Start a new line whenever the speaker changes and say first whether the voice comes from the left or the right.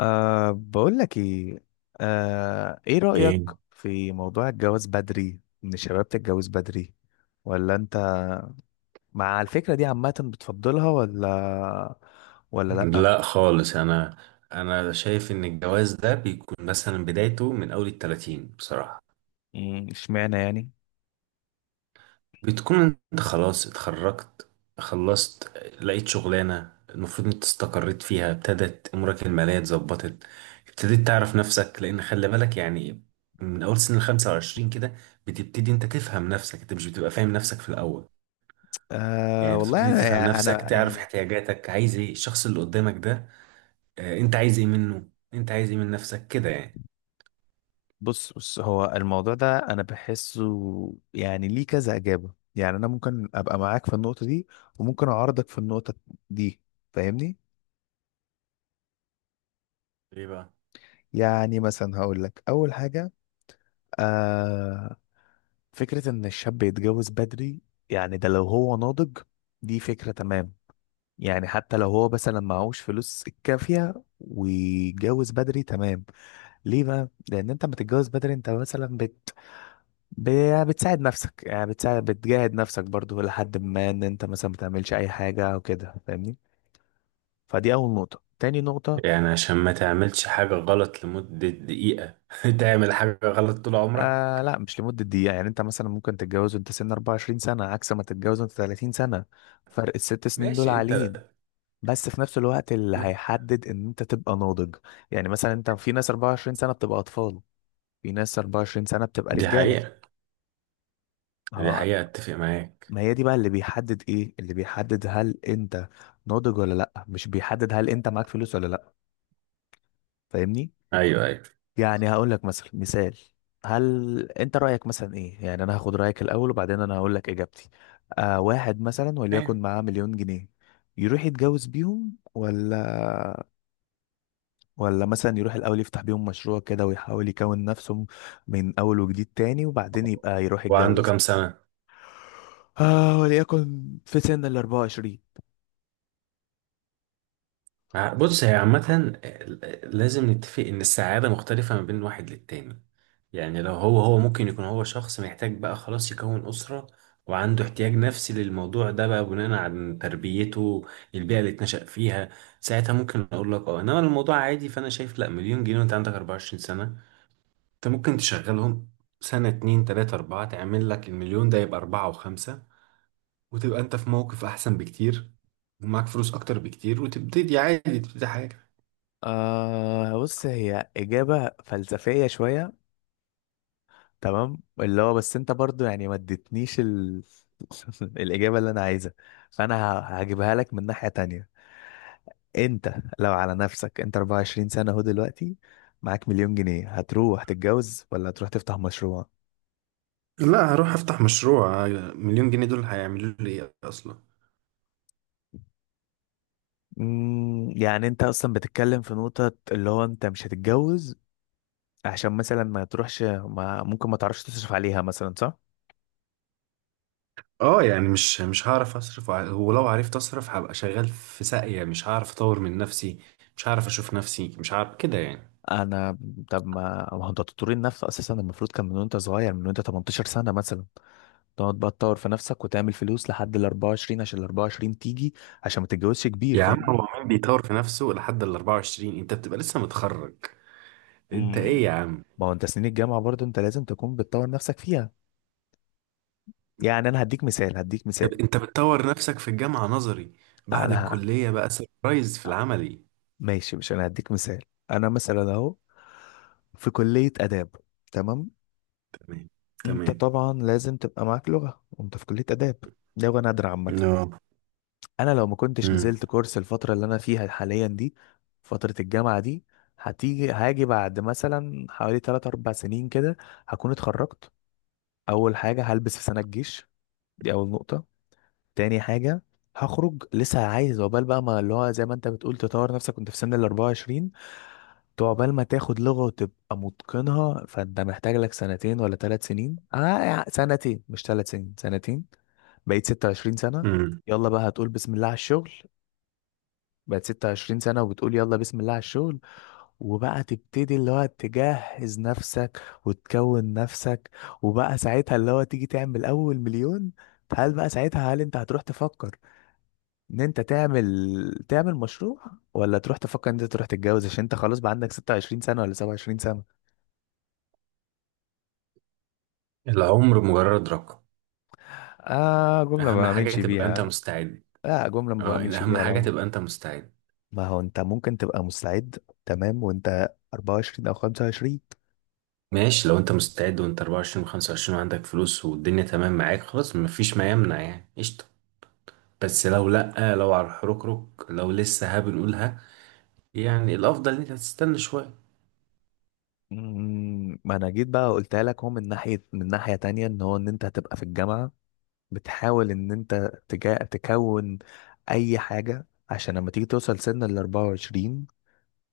left: بقول لك ايه. ايه رأيك
right: ايه.
left: في موضوع الجواز بدري، ان الشباب تتجوز بدري؟ ولا انت مع الفكرة دي عامة بتفضلها، ولا لأ؟
right: لا خالص، انا شايف ان الجواز ده بيكون مثلا بدايته من اول التلاتين بصراحة.
left: اشمعنى يعني؟
right: بتكون انت خلاص اتخرجت، خلصت، لقيت شغلانة المفروض انت استقريت فيها، ابتدت امورك المالية اتظبطت، ابتديت تعرف نفسك، لان خلي بالك يعني من اول سن الـ25 كده بتبتدي انت تفهم نفسك. انت مش بتبقى فاهم نفسك في الاول. يعني
left: والله
right: بتبتدي تفهم
left: انا
right: نفسك،
left: انا
right: تعرف
left: يعني،
right: احتياجاتك، عايز ايه الشخص اللي قدامك ده، انت عايز ايه منه، انت عايز ايه من نفسك كده يعني.
left: بص، بص، هو الموضوع ده انا بحسه يعني ليه كذا إجابة، يعني انا ممكن ابقى معاك في النقطة دي وممكن اعارضك في النقطة دي. فاهمني؟
right: ليه بقى؟
left: يعني مثلا هقول لك اول حاجة. آه، فكرة إن الشاب يتجوز بدري، يعني ده لو هو ناضج دي فكرة تمام. يعني حتى لو هو مثلا معهوش فلوس الكافية ويتجوز بدري، تمام. ليه بقى؟ لأن أنت لما تتجوز بدري أنت مثلا يعني بتساعد نفسك، يعني بتجاهد نفسك برضو لحد ما إن أنت مثلا بتعملش أي حاجة أو كده. فاهمني؟ فدي أول نقطة. تاني نقطة،
right: يعني عشان ما تعملش حاجة غلط لمدة دقيقة تعمل حاجة غلط طول عمرك.
left: آه، لا، مش لمدة دقيقة. يعني أنت مثلا ممكن تتجوز وأنت سن 24 سنة، عكس ما تتجوز وأنت 30 سنة. فرق الست سنين دول
right: ماشي انت.
left: عاليين، بس في نفس الوقت اللي هيحدد ان انت تبقى ناضج. يعني مثلا انت في ناس 24 سنة بتبقى اطفال، في ناس 24 سنة بتبقى
right: دي
left: رجالة.
right: حقيقة، دي
left: اه،
right: حقيقة، اتفق معاك.
left: ما هي دي بقى اللي بيحدد، ايه اللي بيحدد هل انت ناضج ولا لا، مش بيحدد هل انت معاك فلوس ولا لا. فاهمني؟
right: ايوه، ايوه،
left: يعني هقول لك مثلا مثال. هل انت رأيك مثلا ايه؟ يعني انا هاخد رأيك الاول وبعدين انا هقول لك اجابتي. واحد مثلا
right: ايوه.
left: وليكن معاه مليون جنيه، يروح يتجوز بيهم، ولا مثلا يروح الأول يفتح بيهم مشروع كده ويحاول يكون نفسه من أول وجديد تاني وبعدين يبقى يروح
right: وعنده
left: يتجوز؟
right: كام سنة؟
left: وليكن في سن ال 24.
right: بص، هي عامة لازم نتفق ان السعادة مختلفة ما بين واحد للتاني. يعني لو هو ممكن يكون هو شخص محتاج بقى خلاص يكون أسرة، وعنده احتياج نفسي للموضوع ده بقى بناء على تربيته، البيئة اللي اتنشأ فيها. ساعتها ممكن أقول لك اه إنما الموضوع عادي. فأنا شايف لأ، مليون جنيه وأنت عندك 24 سنة، أنت ممكن تشغلهم سنة اتنين تلاتة أربعة تعمل لك المليون ده يبقى أربعة وخمسة، وتبقى أنت في موقف أحسن بكتير، ومعاك فلوس أكتر بكتير، وتبتدي عادي، تبتدي حاجة.
left: بص، هي إجابة فلسفية شوية، تمام، اللي هو بس أنت برضو يعني ما اديتنيش الإجابة اللي أنا عايزها. فأنا هجيبها لك من ناحية تانية. أنت لو على نفسك، أنت 24 سنة أهو دلوقتي، معاك مليون جنيه، هتروح تتجوز ولا هتروح تفتح مشروع؟
right: لا، هروح أفتح مشروع. مليون جنيه دول هيعملوا لي إيه أصلا؟
left: يعني انت اصلا بتتكلم في نقطة اللي هو انت مش هتتجوز عشان مثلا ما تروحش، ما ممكن ما تعرفش تصرف عليها مثلا، صح؟
right: اه، يعني مش هعرف اصرف، ولو عرفت اصرف هبقى شغال في ساقية، مش هعرف اطور من نفسي، مش هعرف اشوف نفسي، مش عارف كده يعني.
left: انا طب، ما هو انت تطور النفس اساسا المفروض كان من وانت صغير، من وانت 18 سنة مثلا، تقعد بقى تطور في نفسك وتعمل فلوس لحد ال 24 عشان ال 24 تيجي، عشان ما تتجوزش كبير.
right: يا عم،
left: فاهم؟
right: هو مين بيطور في نفسه لحد ال 24؟ انت بتبقى لسه متخرج. انت
left: مم.
right: ايه يا عم.
left: ما هو انت سنين الجامعة برضه انت لازم تكون بتطور نفسك فيها. يعني انا هديك مثال، هديك
right: طب
left: مثال.
right: انت بتطور نفسك في الجامعة نظري، بعد
left: انا
right: الكلية بقى سربرايز في العملي.
left: ماشي، مش انا هديك مثال. انا مثلا اهو في كلية اداب، تمام.
right: تمام،
left: انت
right: تمام.
left: طبعا لازم تبقى معاك لغة وانت في كلية اداب، لغة نادرة عامة.
right: نو.
left: انا لو ما كنتش
right: امم،
left: نزلت كورس الفترة اللي انا فيها حاليا دي، فترة الجامعة دي، هاجي بعد مثلا حوالي 3 4 سنين كده، هكون اتخرجت. اول حاجة، هلبس في سنة الجيش، دي اول نقطة. تاني حاجة، هخرج لسه عايز عقبال بقى ما اللي هو زي ما انت بتقول تطور نفسك وانت في سن ال 24، عقبال ما تاخد لغة وتبقى متقنها فانت محتاج لك سنتين ولا ثلاث سنين، يعني سنتين مش ثلاث سنين، سنتين. بقيت 26 سنة،
right: امم.
left: يلا بقى هتقول بسم الله على الشغل. بقت 26 سنة وبتقول يلا بسم الله على الشغل، وبقى تبتدي اللي هو تجهز نفسك وتكون نفسك، وبقى ساعتها اللي هو تيجي تعمل أول مليون. هل بقى ساعتها، هل انت هتروح تفكر ان انت تعمل مشروع، ولا تروح تفكر ان انت تروح تتجوز عشان انت خلاص بقى عندك 26 سنة ولا 27؟
right: العمر مجرد رقم.
left: آه، جملة
right: اهم
left: ما
right: حاجة
left: بأمنش
right: تبقى انت
left: بيها.
right: مستعد.
left: لا، جملة ما
right: اه،
left: بأمنش
right: اهم
left: بيها
right: حاجة
left: لو.
right: تبقى انت مستعد.
left: ما هو أنت ممكن تبقى مستعد، تمام، وأنت 24 أو 25.
right: ماشي، لو انت مستعد وانت 24 و 25 وعندك فلوس والدنيا تمام معاك، خلاص مفيش ما يمنع يعني، قشطة. بس لو لأ، لو على الحركرك، لو لسه ها بنقولها، يعني الأفضل إن أنت تستنى شوية.
left: ما أنا جيت بقى قلتها لك، هو من ناحية تانية، إن أنت هتبقى في الجامعة بتحاول إن أنت تكون أي حاجة، عشان لما تيجي توصل سن ال 24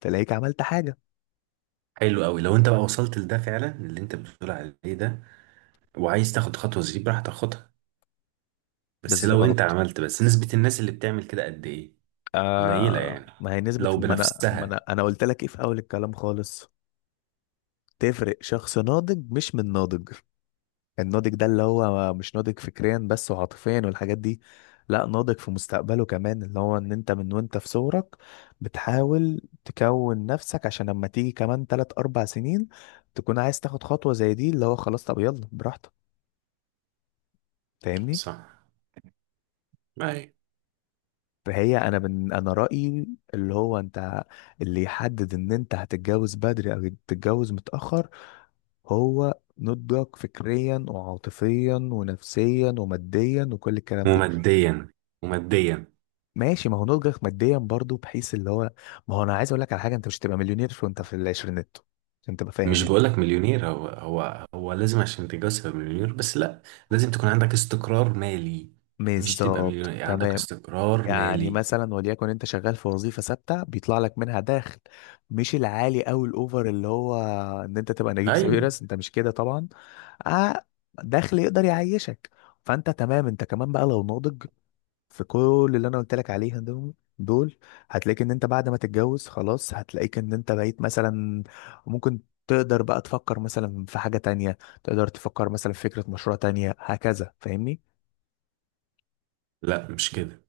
left: تلاقيك عملت حاجة.
right: حلو قوي. لو أنت بقى وصلت لده فعلا اللي أنت بتقول عليه ده، وعايز تاخد خطوة زي دي براحتك، خدها. بس لو أنت
left: بالظبط.
right: عملت، بس نسبة الناس اللي بتعمل كده قد إيه؟ قليلة يعني،
left: ما هي نسبة،
right: لو
left: ما أنا ما أنا
right: بنفسها.
left: أنا قلت لك إيه في أول الكلام خالص. تفرق شخص ناضج مش من ناضج. الناضج ده اللي هو مش ناضج فكريا بس وعاطفيا والحاجات دي، لا، ناضج في مستقبله كمان، اللي هو ان انت من وانت في صغرك بتحاول تكون نفسك، عشان لما تيجي كمان تلات اربع سنين تكون عايز تاخد خطوة زي دي اللي هو خلاص، طب يلا براحتك. فاهمني؟
right: صح. اي.
left: فهي انا، من انا رأيي اللي هو انت، اللي يحدد ان انت هتتجوز بدري او تتجوز متأخر، هو نضجك فكريا وعاطفيا ونفسيا وماديا وكل الكلام ده.
right: وماديا، وماديا.
left: ماشي، ما هو نضجك ماديا برضو بحيث اللي هو، ما هو انا عايز اقول لك على حاجه، انت مش هتبقى مليونير وانت في العشرينات عشان تبقى فاهم
right: مش
left: يعني.
right: بقولك مليونير. هو لازم عشان تتجوز تبقى مليونير، بس لا، لازم تكون عندك استقرار مالي. مش تبقى مليونير،
left: بالظبط،
right: يعني عندك
left: تمام.
right: استقرار
left: يعني
right: مالي.
left: مثلا وليكن انت شغال في وظيفه ثابته بيطلع لك منها دخل، مش العالي او الاوفر اللي هو ان انت تبقى نجيب
right: ايوه.
left: ساويرس، انت مش كده طبعا. آه دخل يقدر يعيشك. فانت تمام، انت كمان بقى لو ناضج في كل اللي انا قلت لك عليها دول دول، هتلاقيك ان انت بعد ما تتجوز خلاص، هتلاقيك ان انت بقيت مثلا ممكن تقدر بقى تفكر مثلا في حاجة تانية، تقدر تفكر مثلا في فكرة مشروع تانية هكذا. فاهمني؟
right: لا مش كده.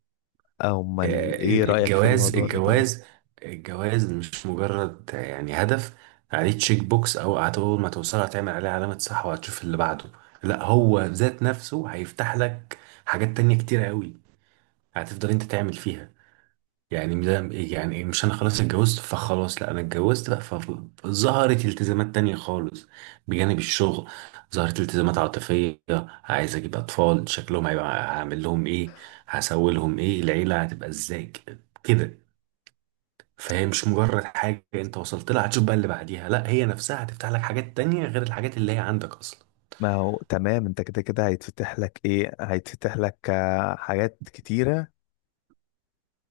left: امال ايه رأيك في
right: الجواز
left: الموضوع ده، طيب؟
right: الجواز الجواز مش مجرد يعني هدف عليه تشيك بوكس، او اول ما توصل هتعمل عليه علامة صح وهتشوف اللي بعده. لا، هو ذات نفسه هيفتح لك حاجات تانية كتيرة قوي هتفضل انت تعمل فيها. يعني ده يعني مش انا خلاص اتجوزت فخلاص، لا، انا اتجوزت بقى فظهرت التزامات تانية خالص بجانب الشغل، ظهرت التزامات عاطفية. عايز اجيب اطفال شكلهم هيبقى، هعمل لهم ايه، هسوي لهم ايه، العيلة هتبقى ازاي، كده. فهي مش مجرد حاجة انت وصلت لها هتشوف بقى اللي بعديها، لا هي نفسها هتفتح لك حاجات تانية غير الحاجات اللي هي عندك اصلا.
left: ما هو تمام، انت كده كده هيتفتح لك ايه، هيتفتح لك حاجات كتيرة،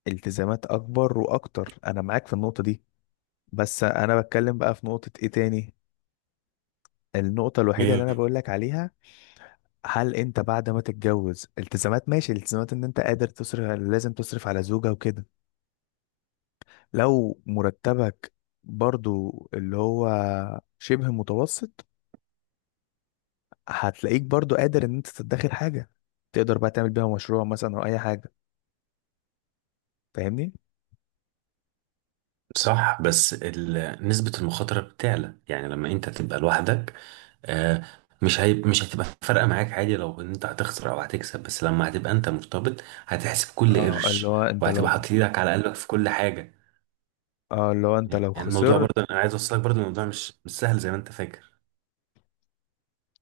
left: التزامات اكبر واكتر. انا معاك في النقطة دي، بس انا بتكلم بقى في نقطة ايه تاني، النقطة الوحيدة اللي انا بقول لك عليها، هل انت بعد ما تتجوز، التزامات ماشي، الالتزامات ان انت قادر تصرف، لازم تصرف على زوجة وكده. لو مرتبك برضو اللي هو شبه متوسط، هتلاقيك برضو قادر ان انت تدخر حاجة، تقدر بقى تعمل بيها مشروع مثلا او اي حاجة. فاهمني؟
right: صح، بس نسبة المخاطرة بتعلى يعني لما انت تبقى لوحدك. آه، مش هتبقى فارقة معاك عادي لو ان انت هتخسر او هتكسب، بس لما هتبقى انت مرتبط هتحسب كل
left: اه اللي
right: قرش،
left: هو انت
right: وهتبقى
left: لو
right: حاطط ايدك على قلبك في كل حاجة.
left: اه، اللي هو انت
right: يعني
left: لو
right: الموضوع
left: خسرت،
right: برضه، انا عايز اوصلك برضه الموضوع مش سهل زي ما انت فاكر.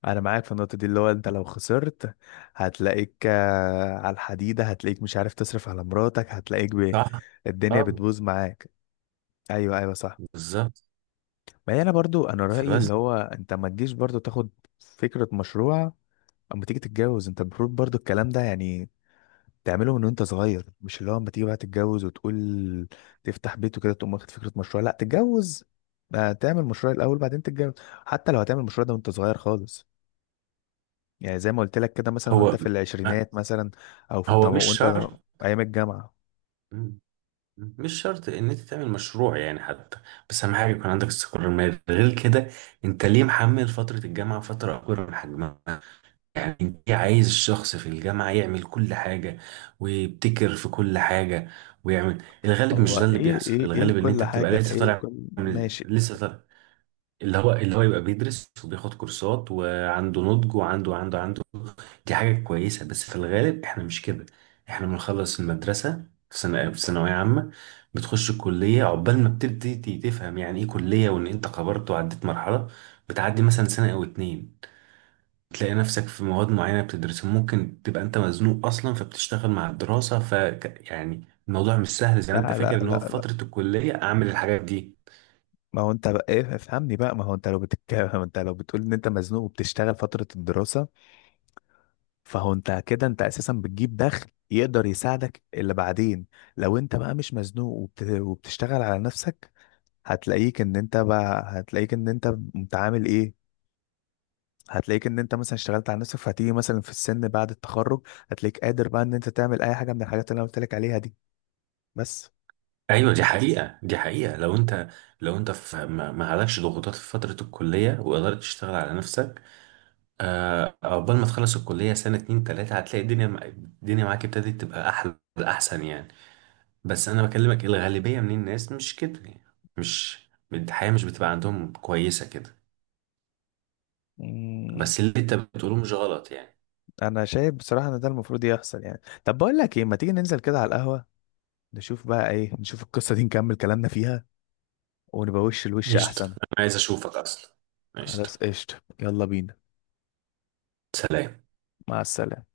left: انا معاك في النقطة دي، اللي هو انت لو خسرت هتلاقيك على الحديدة، هتلاقيك مش عارف تصرف على مراتك، هتلاقيك
right: صح.
left: الدنيا
right: اه.
left: بتبوظ معاك. ايوه، ايوه، صح.
right: بالظبط.
left: ما هي انا برضو، انا رايي
right: فبس.
left: اللي هو انت ما تجيش برضو تاخد فكره مشروع اما تيجي تتجوز. انت المفروض برضو الكلام ده يعني تعمله من وانت صغير، مش اللي هو اما تيجي بقى تتجوز وتقول تفتح بيت وكده تقوم واخد فكره مشروع. لا، تتجوز، تعمل مشروع الاول بعدين تتجوز. حتى لو هتعمل مشروع ده وانت صغير خالص، يعني زي ما قلت لك كده، مثلا وانت
right: هو
left: في
right: آه،
left: العشرينات مثلا، او في
right: هو مش
left: وانت
right: شرط
left: ايام الجامعه.
right: مش شرط ان انت تعمل مشروع يعني حتى. بس اهم حاجه يكون عندك استقرار مالي غير كده. انت ليه محمل فتره الجامعه فتره اكبر من حجمها؟ يعني انت عايز الشخص في الجامعه يعمل كل حاجه ويبتكر في كل حاجه ويعمل. الغالب
left: هو
right: مش ده اللي
left: ايه،
right: بيحصل، الغالب ان
left: لكل
right: انت بتبقى
left: حاجه،
right: لسه
left: ايه
right: طالع،
left: لكل؟
right: من
left: ماشي.
right: لسه طالع. اللي هو يبقى بيدرس وبياخد كورسات وعنده نضج وعنده عنده عنده. دي حاجة كويسة، بس في الغالب احنا مش كده. احنا بنخلص المدرسة في سنة في ثانوية عامة، بتخش الكلية عقبال ما بتبتدي تفهم يعني ايه كلية، وان انت كبرت وعديت مرحلة، بتعدي مثلا سنة او اتنين تلاقي نفسك في مواد معينة بتدرسها، ممكن تبقى انت مزنوق اصلا فبتشتغل مع الدراسة، ف يعني الموضوع مش سهل زي
left: لا،
right: ما انت
left: لا،
right: فاكر ان هو في
left: لا.
right: فترة الكلية اعمل الحاجات دي.
left: ما هو انت بقى ايه؟ افهمني بقى. ما هو انت لو بتتكلم انت لو بتقول ان انت مزنوق وبتشتغل فترة الدراسة، فهو انت كده انت اساسا بتجيب دخل يقدر يساعدك اللي بعدين. لو انت بقى مش مزنوق وبتشتغل على نفسك، هتلاقيك ان انت متعامل ايه، هتلاقيك ان انت مثلا اشتغلت على نفسك، فهتيجي مثلا في السن بعد التخرج هتلاقيك قادر بقى ان انت تعمل اي حاجة من الحاجات اللي انا قلت لك عليها دي، بس.
right: ايوه، دي حقيقة، دي حقيقة. لو انت في ما عليكش ضغوطات في فترة الكلية وقدرت تشتغل على نفسك، عقبال ما تخلص الكلية سنة اتنين تلاتة هتلاقي الدنيا الدنيا معاك ابتدت تبقى احلى احسن يعني. بس انا بكلمك الغالبية من الناس مش كده يعني، مش الحياة مش بتبقى عندهم كويسة كده.
left: مم،
right: بس اللي انت بتقوله مش غلط يعني.
left: انا شايف بصراحة ان ده المفروض يحصل يعني. طب بقول لك ايه، ما تيجي ننزل كده على القهوة، نشوف بقى ايه، نشوف القصة دي، نكمل كلامنا فيها، ونبقى وش لوش
right: قشطة،
left: احسن.
right: انا عايز اشوفك اصلا. قشطة.
left: خلاص، قشطة، يلا بينا.
right: سلام.
left: مع السلامة.